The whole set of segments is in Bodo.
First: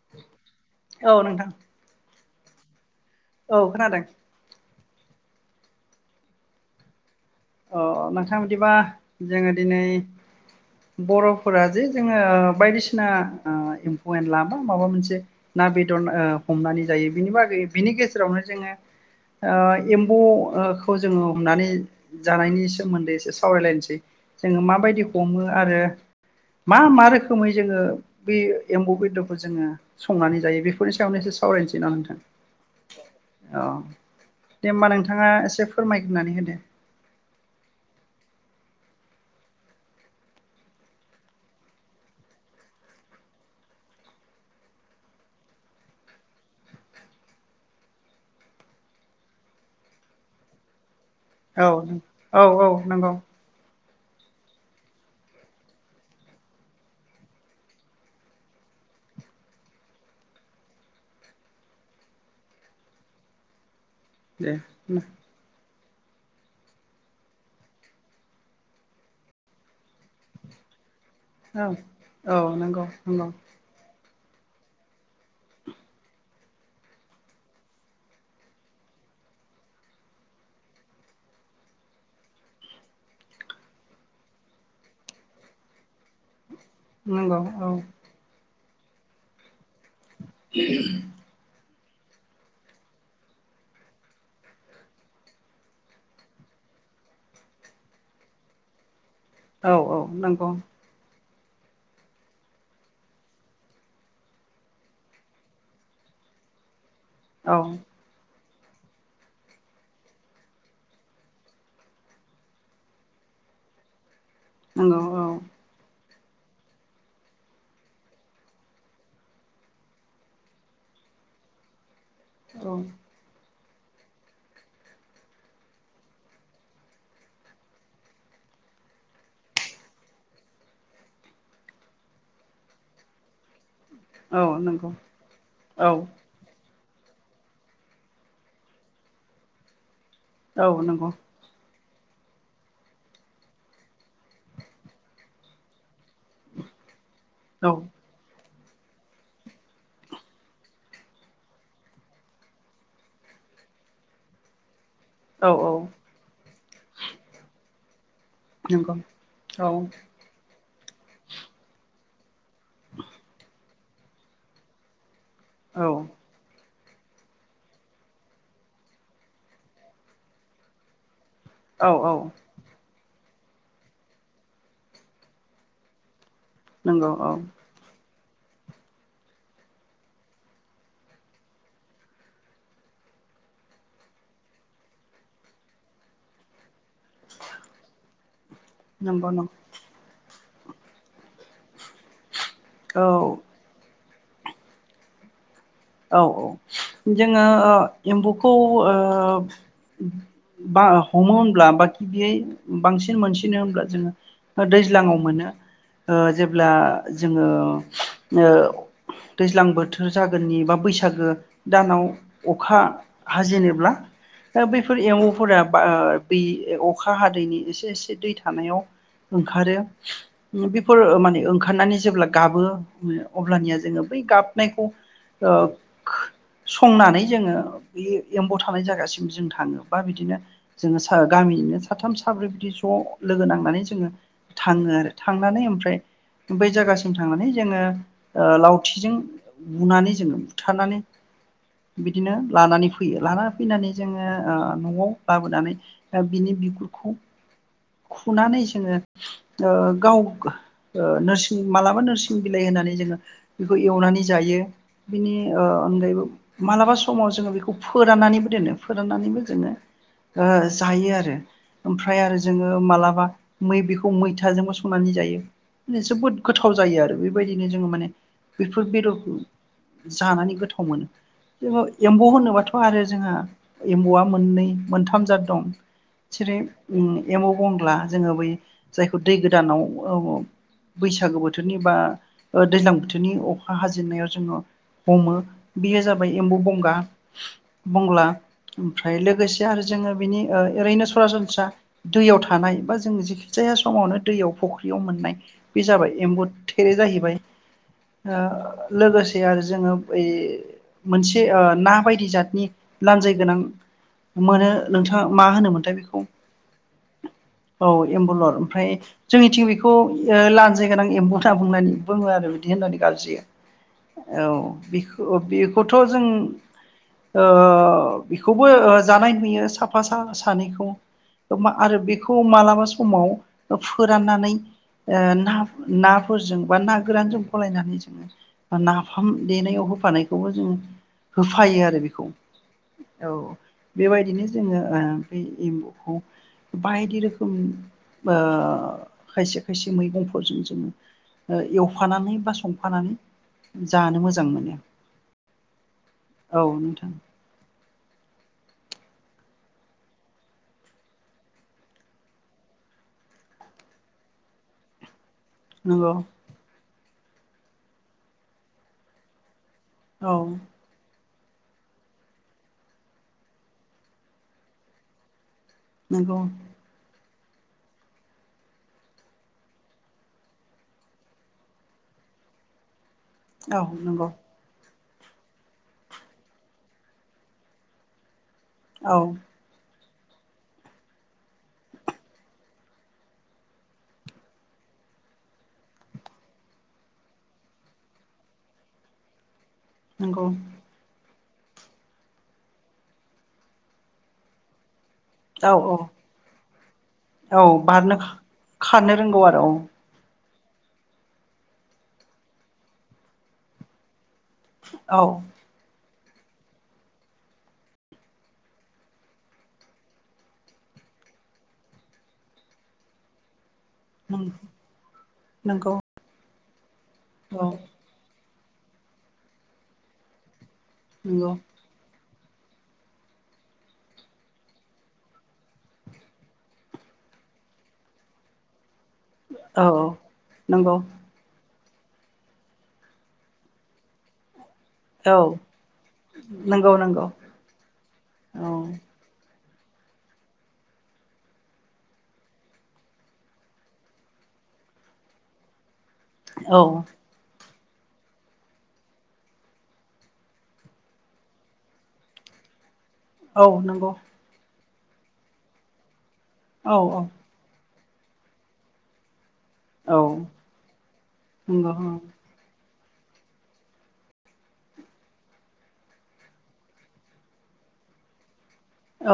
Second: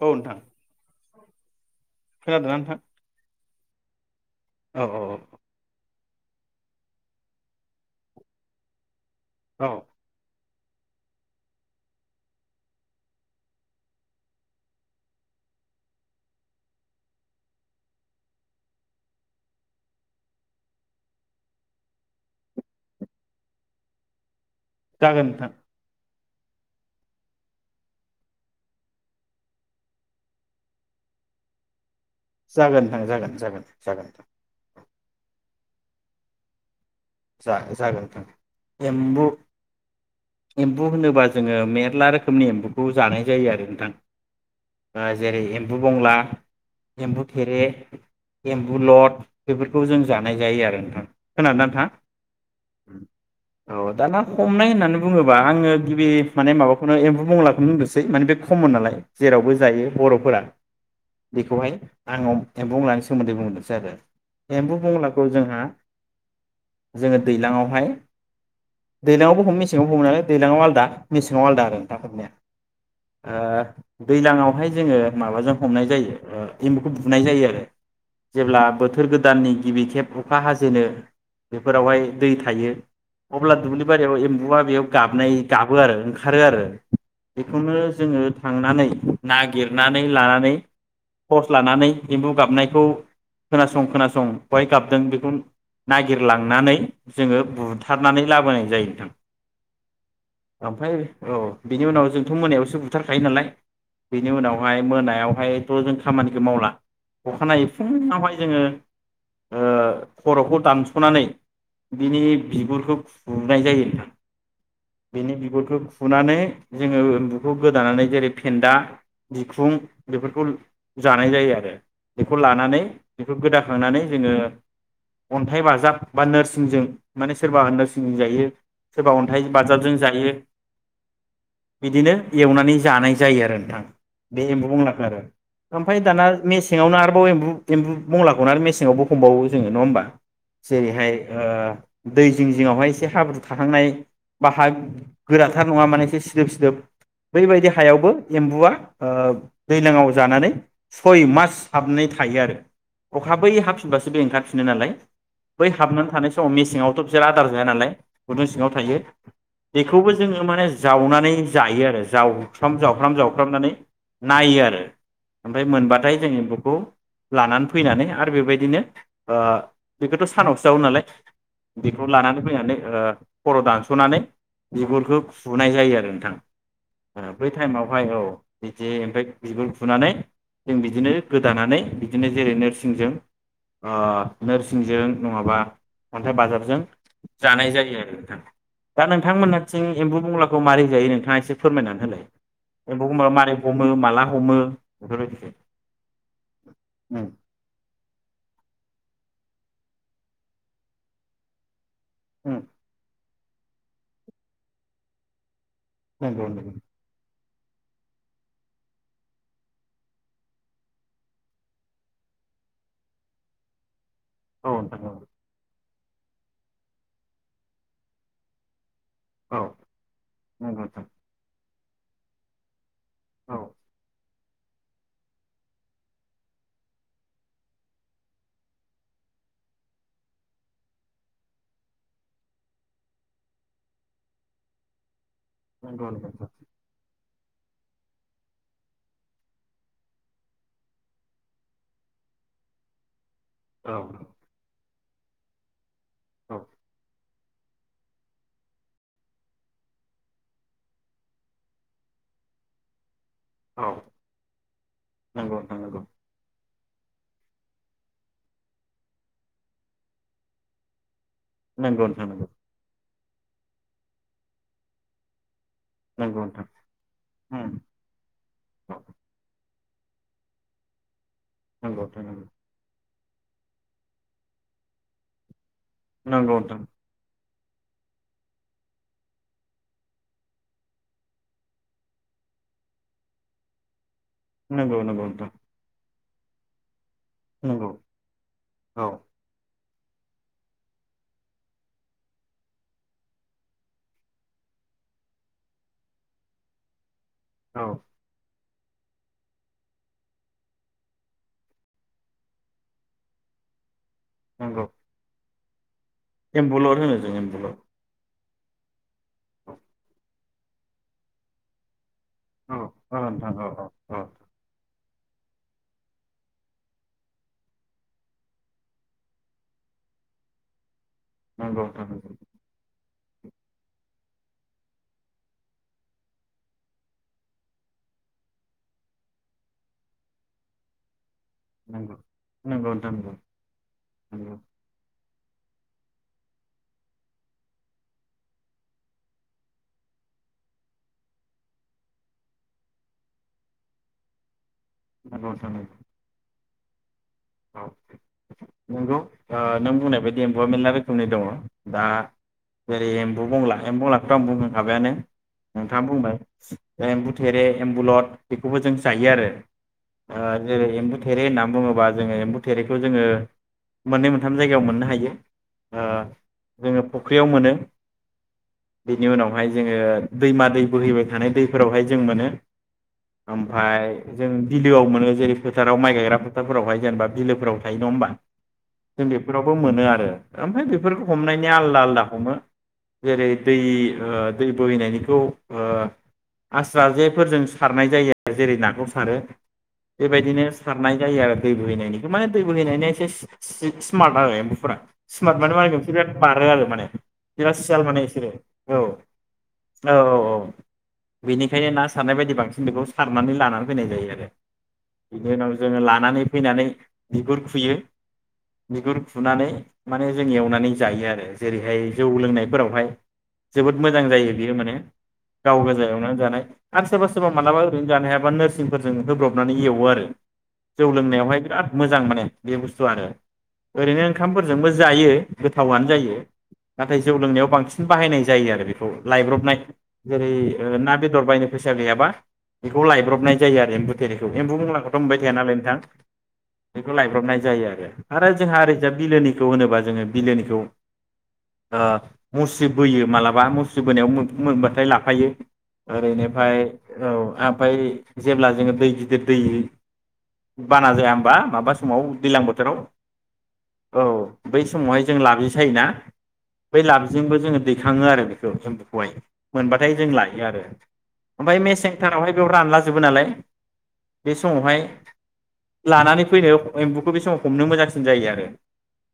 औ औ नोंथां। खोनादों ना नोंथां? औ खोनादों। औ अ नोंथां बिदिबा जोङो औ दिनै बर'फोरा जे जोङो बायदिसिना ओ एम्फौ एनला बा माबा मोनसे ना बेदर ओ हमनानै जायो बिनि बागै बिनि गेजेरावनो जोङो ओ एम्बौ ओ खौ जोङो हमनानै जानायनि सोमोन्दै एसे सावरायलायनोसै। जोङो माबायदि जागोन हमो नोंथां आरो मा मा रोखोमै जोङो बे एम्बौ बेदरखौ जोङो संनानै जायो बेफोरनि सायावनो एसे सावरायनोसै ना नोंथां। जागोनोंथां जागोन-जागोन-जागोन। थांङा एसे फोरमायग्रोनानै होदो। जा जागोन नोंथां एम्बु एम्बु होनोबा जोङो मेर्ला रोखोमनि एम्बुखौ जानाय जायो आरो नोंथां जेरै एम्बु बंला, एम्बु थेरे, एम्बु लद, बेफोरखौ जों जानाय जायो आरो नोंथां। खोनादों औ नोंथाङा? औ औ नंगौ। औ दाना हमनाय होननानै बुङोबा आङो गिबि माने माबाखौनो एम्बौ मंलाखौनो बुंदोंसै माने बे कमन नालाय जेरावबो जायो बर'फोरा बेखौहाय आं एम्बौ मंलानि सोमोन्दै बुंहरोसै आरो। दे एम्बु बंलाखौ जोंहा जोङो दैलांङावहाय दैलांङावबो हमो मेसेङाव हमो नालाय दैलांङाव आलदा मेसेङाव औ आलादा आरो नोंथां औ हमनाया नंगौ नंगौ ओ दैलांवहाय जोङो माबाजों हमनाय जायो ओ एम्बुखौ बुनाय जायो आरो जेब्ला बोथोर गोदाननि गिबि खेब अखा हाजेनो बेफोरावहाय दै थायो अब्ला दुब्लि बारियाव एम्बुआ बेयाव गाबनाय गाबो आरो ओंखारो आरो नंगौ औ बेखौनो जोङो थांनानै नागिर नानै लानानै थर्स लानानै एम्बु गाबनायखौ खोनासं खोनासं बेहाय गाबदों बेखौ नागि गिरलांनानै जोङो बुथारनानै लाबोनाय जायो नोंथां। औ औ नंगौ ओमफ्राय औ बिनि उनाव जोंथ' मोनायावसो बुथारखायो नालाय बिनि उनावहाय मोनायावहायथ' जों खामानिखौ मावला। औ अखानायै फुङावहाय जोङो ओ खर'खौ दानस' ख'नानै बिनि बिगुरखौ फुनाय जायो नोंथां। नंगौ औ बिनि बिगुरखो फुनानै जोङो एम्बुखौ गोदानानै जेरै फेन्दा बिखुं बेफोरखौ जानाय जायो आरो। बेखौ लानानै बेखौ गोदा नानै जोंओ अन्थाइ बाजाब बा नोरसिंजों माने सोरबा नोरसिंजों जायो सोरबा अन्थाइ बाजाबजों जायो बिदिनो एवनानै जानाय जायो आरो नोंथां। औ बे एम्बु नंगौ बुंलाखो आरो औ ओमफाय दाना मेस मेङावनो आरोबाव ए्म्बु एम्बु बंलाखौनो आरो मेसेङावबो हमबावो नङा होमबा? औ नंगौ औ नंगौ जेरैहाय ओ दै जिं जिंङावहाय एसे हाब्रु थाखांनाय बा हा गोराथार नंङा माने एसे सिदोब सिदोब औ बैबायदि हायावबो एम्बुआ ओ दैज्लांङाव जानानै सय मास हाबनानै थायो आरो अख बै हाबफिनबासो बे ओंखारफिनो नालाय औ बै हाबनानै थानायसै द मेसेंयावथ' बिसोर आदार जाया नालाय गुदुं सिंङाव नंगौ थायो बेखौबो जोंङो माने जावनानै जायो आरो जावफ्राम जावफ्राम जावफ्रामनानै नाययो आरो ओमफ्राय मोनबाथाय जोंङो एमबुखौ लानानै फैनानै आरो बेबायदिनो बेखौथ' सानावसो जागौ नालाय बेखौ औ लानानै फैनानै खर' दानस'नानै बिगुरखौ सुनाय जायो आरो नोंथां बै टाइमावहाय औ बिदि ओमफ्राय बिगुर फुनानै जों बिदिनो गोदानानै बिदिनो जेरै नोरसिंजों नोर सिंजों नंङाबा अन्थाइ बाजारजों जानाय जायो आरो नोंथां दा नंगौ नंगौ नोंथांमोनहाथिं एम्बु बंग्लाखौ खौ मारैजायो नोंथांङा एसे फोरमायनानै होलाय औ एम्फौखबा मारै हमो माला हमो बेफोरबायदिख औ औ जोंङो ओ एम्बौखौ ओ बा हमनब्ला बा बियै उम बांसिन मोनसि नो होनब्ला जोंङो दैज्लांङाव मोनो ओ नंगौ जेब्ला नंगौ जोंङो ओ दैज्लां बोथोर जागोननिबा बैसागो दानाव अखा हाजेनोब्ला दा औ बैफोर नोंथां औ एम्बौफोरा बा दै अखा हादैनि एसे एसे दै थानायाव औ ओंखारो नंगौ बेफोर नोंथां माने ओं हाननानै जेब्ला गाबो औ अब्लानिया जोंङो बै गाब नायखौ संनानै जोङो बे एम्बौ थानाय जायगासिम जों थांङो बा बिदिनो जोंङो स गामिनिनो साथाम साब्रै बिदि ज' लोगो नांनानै जोंङो थांङो आरो थांनानै ओमफ्राय नंगौ नोंथां बै जायगासिम थांनानै जोंङो लावथिजों बुनानै जो बुथारनानै बिदिनो लानानै फैयो लाना फैनानै औ जोङो न'आव लाबोनानै दा बिनि औ बिगुरखौ खुनानै जोङो गाव नोरसिं मालाबा नोरसिं बिलाइ होनानै जोङो बेखौ औ एवनानै जायो बिनि नंगौ नोंथां अनगायैबो मालाबा समाव जोङो बेखौ फोराननानैबो दोनो फोराननानैबो जोङो जायो आरो नंगौ नंगौ ओमफ्राय नोंथां आरो नंगौ जोङो मालाबा मै बेखौ मैथाजोंबो संनानै जायो जोबोद नंगौ नोंथां गोथाव जायो आरो बेबायदिनो उम जोङो माने बेफोर बेदरखौ जानानै गोथाव मोनो जेन नंगौ एम्बौ होनोबाथ' आरो जोंहा एम्बौआ मोननै मोनथाम जाद दं जेरै नोंथां उम एम बंग्ला जोङो बै जायखौ दै गोदानाव बैसागो बोथोरनि बा दैज्लां बोथोरनि अखा हाजेननायाव जों नंगौ नंगौ नोंथां ओमफ्राय एम्बु बंगा नंगौ बंग्ला औ ओमफ्राय लोगोसे आरो जोङो बिनि ओ ओरैनो सरासनस्रा दैयाव थानाय बा जों जिखि जाया समावनो दैयाव फुख्रियाव मोननाय बे जाबाय एम्बु थेरे जाहैबाय। औ ओ लोगोसे आरो जोङो बै मोनसे ना बायदि जातनि लान्जाय गोनां मोनो नंगौ नोंथाङा मा होनोमोन? दा बिखौ एम्बुलर होनो जों एम्बुलर एम्बुलर ओमफ्राय जोंनिथिं बेखौ ओ लानजायगोनां एम्बौ होना बुंनानै बुङो आरो बिदि औ होननानै औ गाज्रियो। नोंथां औ औ औ औ बेखौथ' जों ओ बेखौबो जानाय नुयो साफा सा सानैखौ नंगौ आरो नोंथां नंगौ बेखौ मालाबा सम समाव फोराननानै ओ ना नाफोरजों बा ना गोरानजों फलायनानै जोङो बा नाफाम देनायाव होफानायखौबो जों होफायो आरो नंगौ बेखौ नंगौ नोंथां औ नंगौ बेबायदिनो नंगौ जोङो ओ बे एम्बुखौ बायदि रोखोम ओ खायसे खायसे मैगंफोरजों जोङो एवफानानै बा संफानानै जानो मोजां मोनो। नंगौ नोंथां नंगौ औ नोंथां औ नंगौ ओ नों बुंनाय बायदि एम्बुआ मेरला रोखोमनि दङ दा जेरै एम्बु बंला एम्ब बंलाखौथ' आं बुंखाबायानो। नोंथाङा नंगौ बुंबाय एम्बु थेरे एम्बुलद बेखौबो जों जायो आरो। औ ओ जेरै एम्बु थे रे होना बुंङोबा जोंङो एम्बु थेरेखौ जोंङो मोननै मोनथाम जायगायाव मोननो हायो। ओ नंगौ जोङो फुख्रियाव मोनो बेनि उनावहाय जोङो दैमा दै बोहैबाय थानाय दैफोरावहाय जों मोनो। औ ओमफाय नंगौ जों बि लोआव मोनो जेरै फोथाराव माइ गायग्रा फोथाराव जेनेबा बिलोफोराव थायो नङा होनबा। औ जों बेफोरावबो मोनो आ ओमफाय बेफोरखौ हमनायनि आलदा आलदा हमो जेरै दै दै बोहैनायनिखौ आस्रा जेफोरजों सारनाय जायो आरो जेरै नाखौ सारो। नंगौ बेबायदिनो सारनाय जायो आरो दै बोहैनायनि माने दै बोहैनायनि एसे सि स्मार्ट नालाय एम्बुफोरा। स्मार्ट औ माने औ बिराद बारो आरो माने औ बिराद सियान बारनो माने इसोरो औ खारनो रोंगौ आरो औ औ। बेनिखायनो ना सारनाय बायदि बांसिन बेखौ सारनानै लानानै फैनाय जायो आरो। बिनि जोंङो ला लानानै फैनानै बिगुर खुयो बिगुर खुनानै माने जों एवनानै जायो आरो जेरैहाय जौ लोंनायफोरावहाय जोबोद मोजां औ जायो बियो माने गाव नंगौ गोजा एवना जानो। आरो सोरबा सोरबा औ मालाबा ओरैनो जानो हायाबा नोर सिंफोरजों होब्रबनानै एवो आरो। जौ नंगौ लोंनायावहाय बिराद मोजां माने। बे बु स्थू आरो ओरैनो ओंखामफोरजोंबो जायो गोथावआनो जायो नाथाय जौ लोंनायाव बांसिन बाहायनाय जायो आरो बे लायब्रबनाय औ जेरै नंगौ ना बेदर बायनो फैसा गैयाबा बेखौ लायब्रबनाय जायो आरो एम्बुथेरेखौ एम्बु बंलाखौथ' मोनबाय औ थाया नालाय नोंथां नंगौ बेखौ नंगौ लायब्रबनाय। जायो आरो आरो औ जोंहा ओैरैजाय बिलोनि होनोबा जोङो बिलोनिखौ मुस बोयो मालाबा मुस्रि बोनायाव मोनबाथाय लाफायो। ओरैनिफ्राय औ। ओमफफ्राय जेब्ला जोङो दै गिदिर दै बाना जाया होमबा माबा समाव दैल्लां बोथोराव औ नंगौ। औ बै समावहाय जों लाब जे सायोना। औ बै औ लाबजे जोंबो जोङो दैखाङो आरो बेखौ जों बेखौहाय मोनबाथाय जों औ लायो आरो ओमफ्राय नंगौ मेसें थारावहाय बेयाव रानला जोबो नालाय बे समावहाय लानानै फैनो एम्बु बे समाव हमनो मोजांसिन जायो आरो।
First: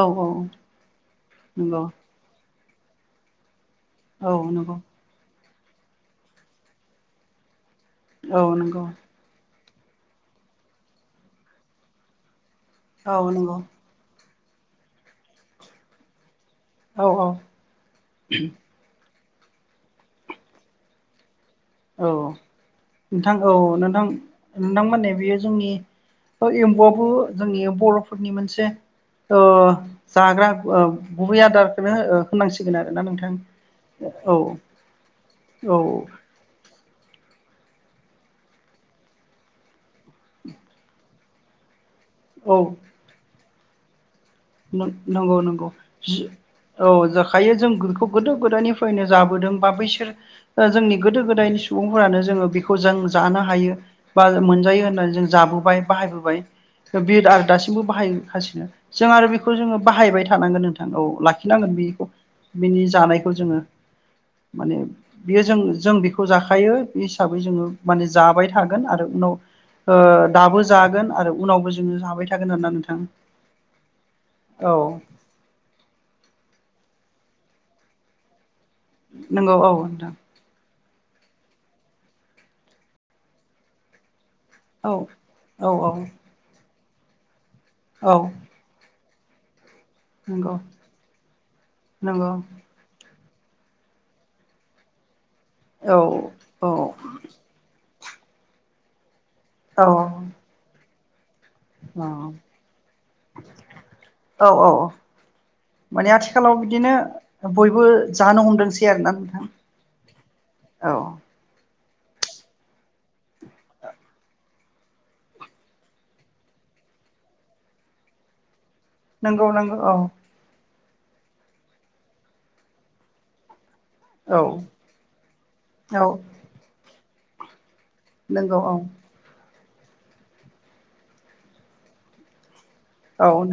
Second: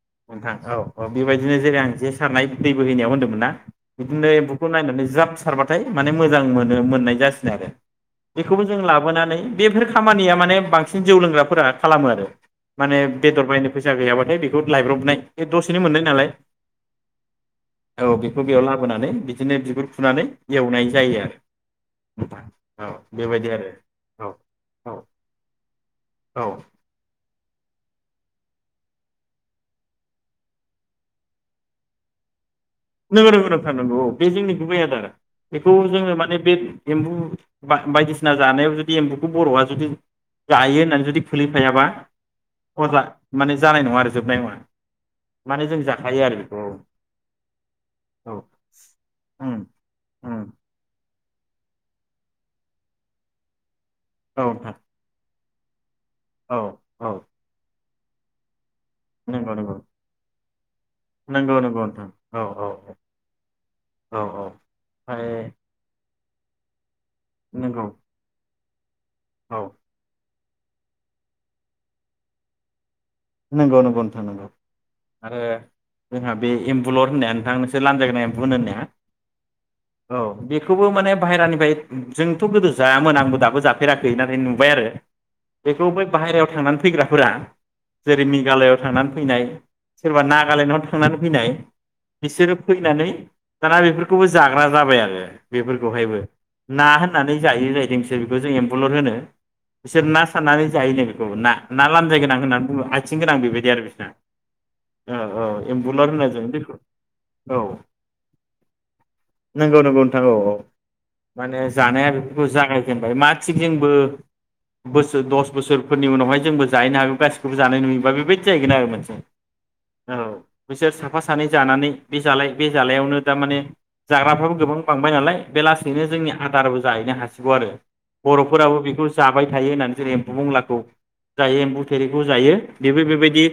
औ औ औ बेबायदिनो जेरै नंगौ आं जे सारनाय दै बोहैनायाव होनदोंमोन ना? बिदिनो औ एम्बुखौ नंगौ नायनानै जाब थारबाथाय माने मोजां मोनो मोननाय जासिनो आरो। औ बेखौबो जों नंगौ लाबोनानै बेफोर खामानिया माने बांसिन जौ लोंग्राफोरा खालामो आरो। माने औ बेदर नंगौ बायनो फैसा गैयाबाथाय बे दद लायब्रबनाय बे दसेनो मोननाय नालाय। औ औ औ। बिदिनो बिगुर फुनानै एवनाय जायो आरो। औ नोंथां औ नोंथां बेबायदि औ आरो नोंथां औ नोंथां औ मोननि बेयो जोंनि औ एम्बुआबो जोंनि बर'फोरनि मोनसे ओ जाग्रा ओ गुबै आदारखौनो होनांसिग नों रोंगोर थारनांगौ औ बे जोंनि गुबै आदारा बेखौ औ जोङो माने बे एम्बु बायदिसिना जानायाव जुदि एम्बुखौ बर'आ जुदि जायो होननानै जुदि सोलिफायाबा औ अजा। माने जानाय नङा आरो जोबनाय नङा नंगौ माने नंगौ जों जाखायो आरो बेखौ औ जाखायो जों [inaudible] गोदो औ गोदायनिफ्रायनो जाबोदों उम बा बैसोर उम ओ जोंनि गोदो गोदायनि सुबुंफोरानो जोङो बेखौ जों जानो हायो। बा औ नोंथां मोनजायो होननानै जों जाबो बाहायबोबाय औ औ बे आरो दासिमबो बाहायगासिनो नंगौ नंगौ जोंङो बाहायबाय थानांगोन नोंथां औ नंगौ लाखिनांगोन नंगौ बेखौ नोंथां औ औ बेनि जानायखौ जोङो औ माने बेयो ओमफ्राय जों खौ जाखायो बे हिसाबै जोङो नंगौ माने जाबाय थादों आरो उनाव औ ओ दाबो जागोन आरो उनावबो जोङो जाबाय थागोन होनना नोंथां नंगौ नंगौ जों औ होननाया नोंथां नोंसोर लानजाय गोनां एम्बु होनो नाया नोंगौ औ नोंथां बो माने बायेरानिफ्राय जोंथ' गोदो जायामोन आंबो दाबो जाफेराखै नुबाय आरो औ औ बेखौ औ बै बाहेरायाव थांनानै फैग्राफोरा जेरै औ मेघालयआव थांनान फैनाय सोरबा नंगौ नागालेण्डआवनो थांनानै फैनाय नंगौ बिसोरो फैनानै दाना बेफोरखौबो जाग्रा जाबाय आङो। औ बेफोरखौहायबो औ ना होननानै जायो जाहैदों बिसोर जे बेखौ जों एम्बुलर होनो। औ बिसोर ना साननानै जायोनो। ना ना लानजायगोनां होननानै। आथिं गोनां बेबायदि आरो बिना औ औ एम्बुलार माने होन जों आथिखालाव दैखौ बिदिनो औ बयबो जानो हमदोंसै आरोना नोंथां नंगौ नंगौ नोंथां औ औ माने ज जानाया बेफोरखौ जागायजेनबाय मा थिग जोंबो बोसोर दस बोसोरफोरनि उनावहाय जोंबो जाहैनो हागौ गासिबो। बेखौबो जानाय नुयोबा बेबायदि जाहैगोन आरो। नंगौ नंगौ औ। बिसोर साफा सानै जानानै बे जालाय बे जालायावनो दा माने औ जाग्राफ्राबो गोबां बांबाय नालाय बे औ लासैनो जोंनि आदार जाहैनो हासिगौ आरो। नंगौ औ बर'फोराबो बेखौ जाबाय थायो होननानै जों एम्बु बंग्लाखौ जायो एम्बु थेरे खौ जायो। बेबो औ बेबायदि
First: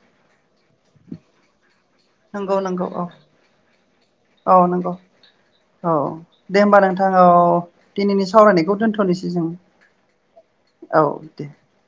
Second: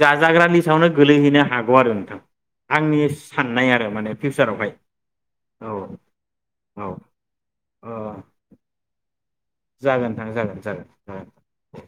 जाजाग्रानि नो गोलैहैनो हा नंगौ नंगौ औ आरो माने [inaudible] औ फिउचारावहाय नंगौ औ दे होमबा नोंथां औ औ दिनैनि सावरायनायखौ दोन्थ'निसै जों। जागोन नोंथां जागोन जागोन अ दे।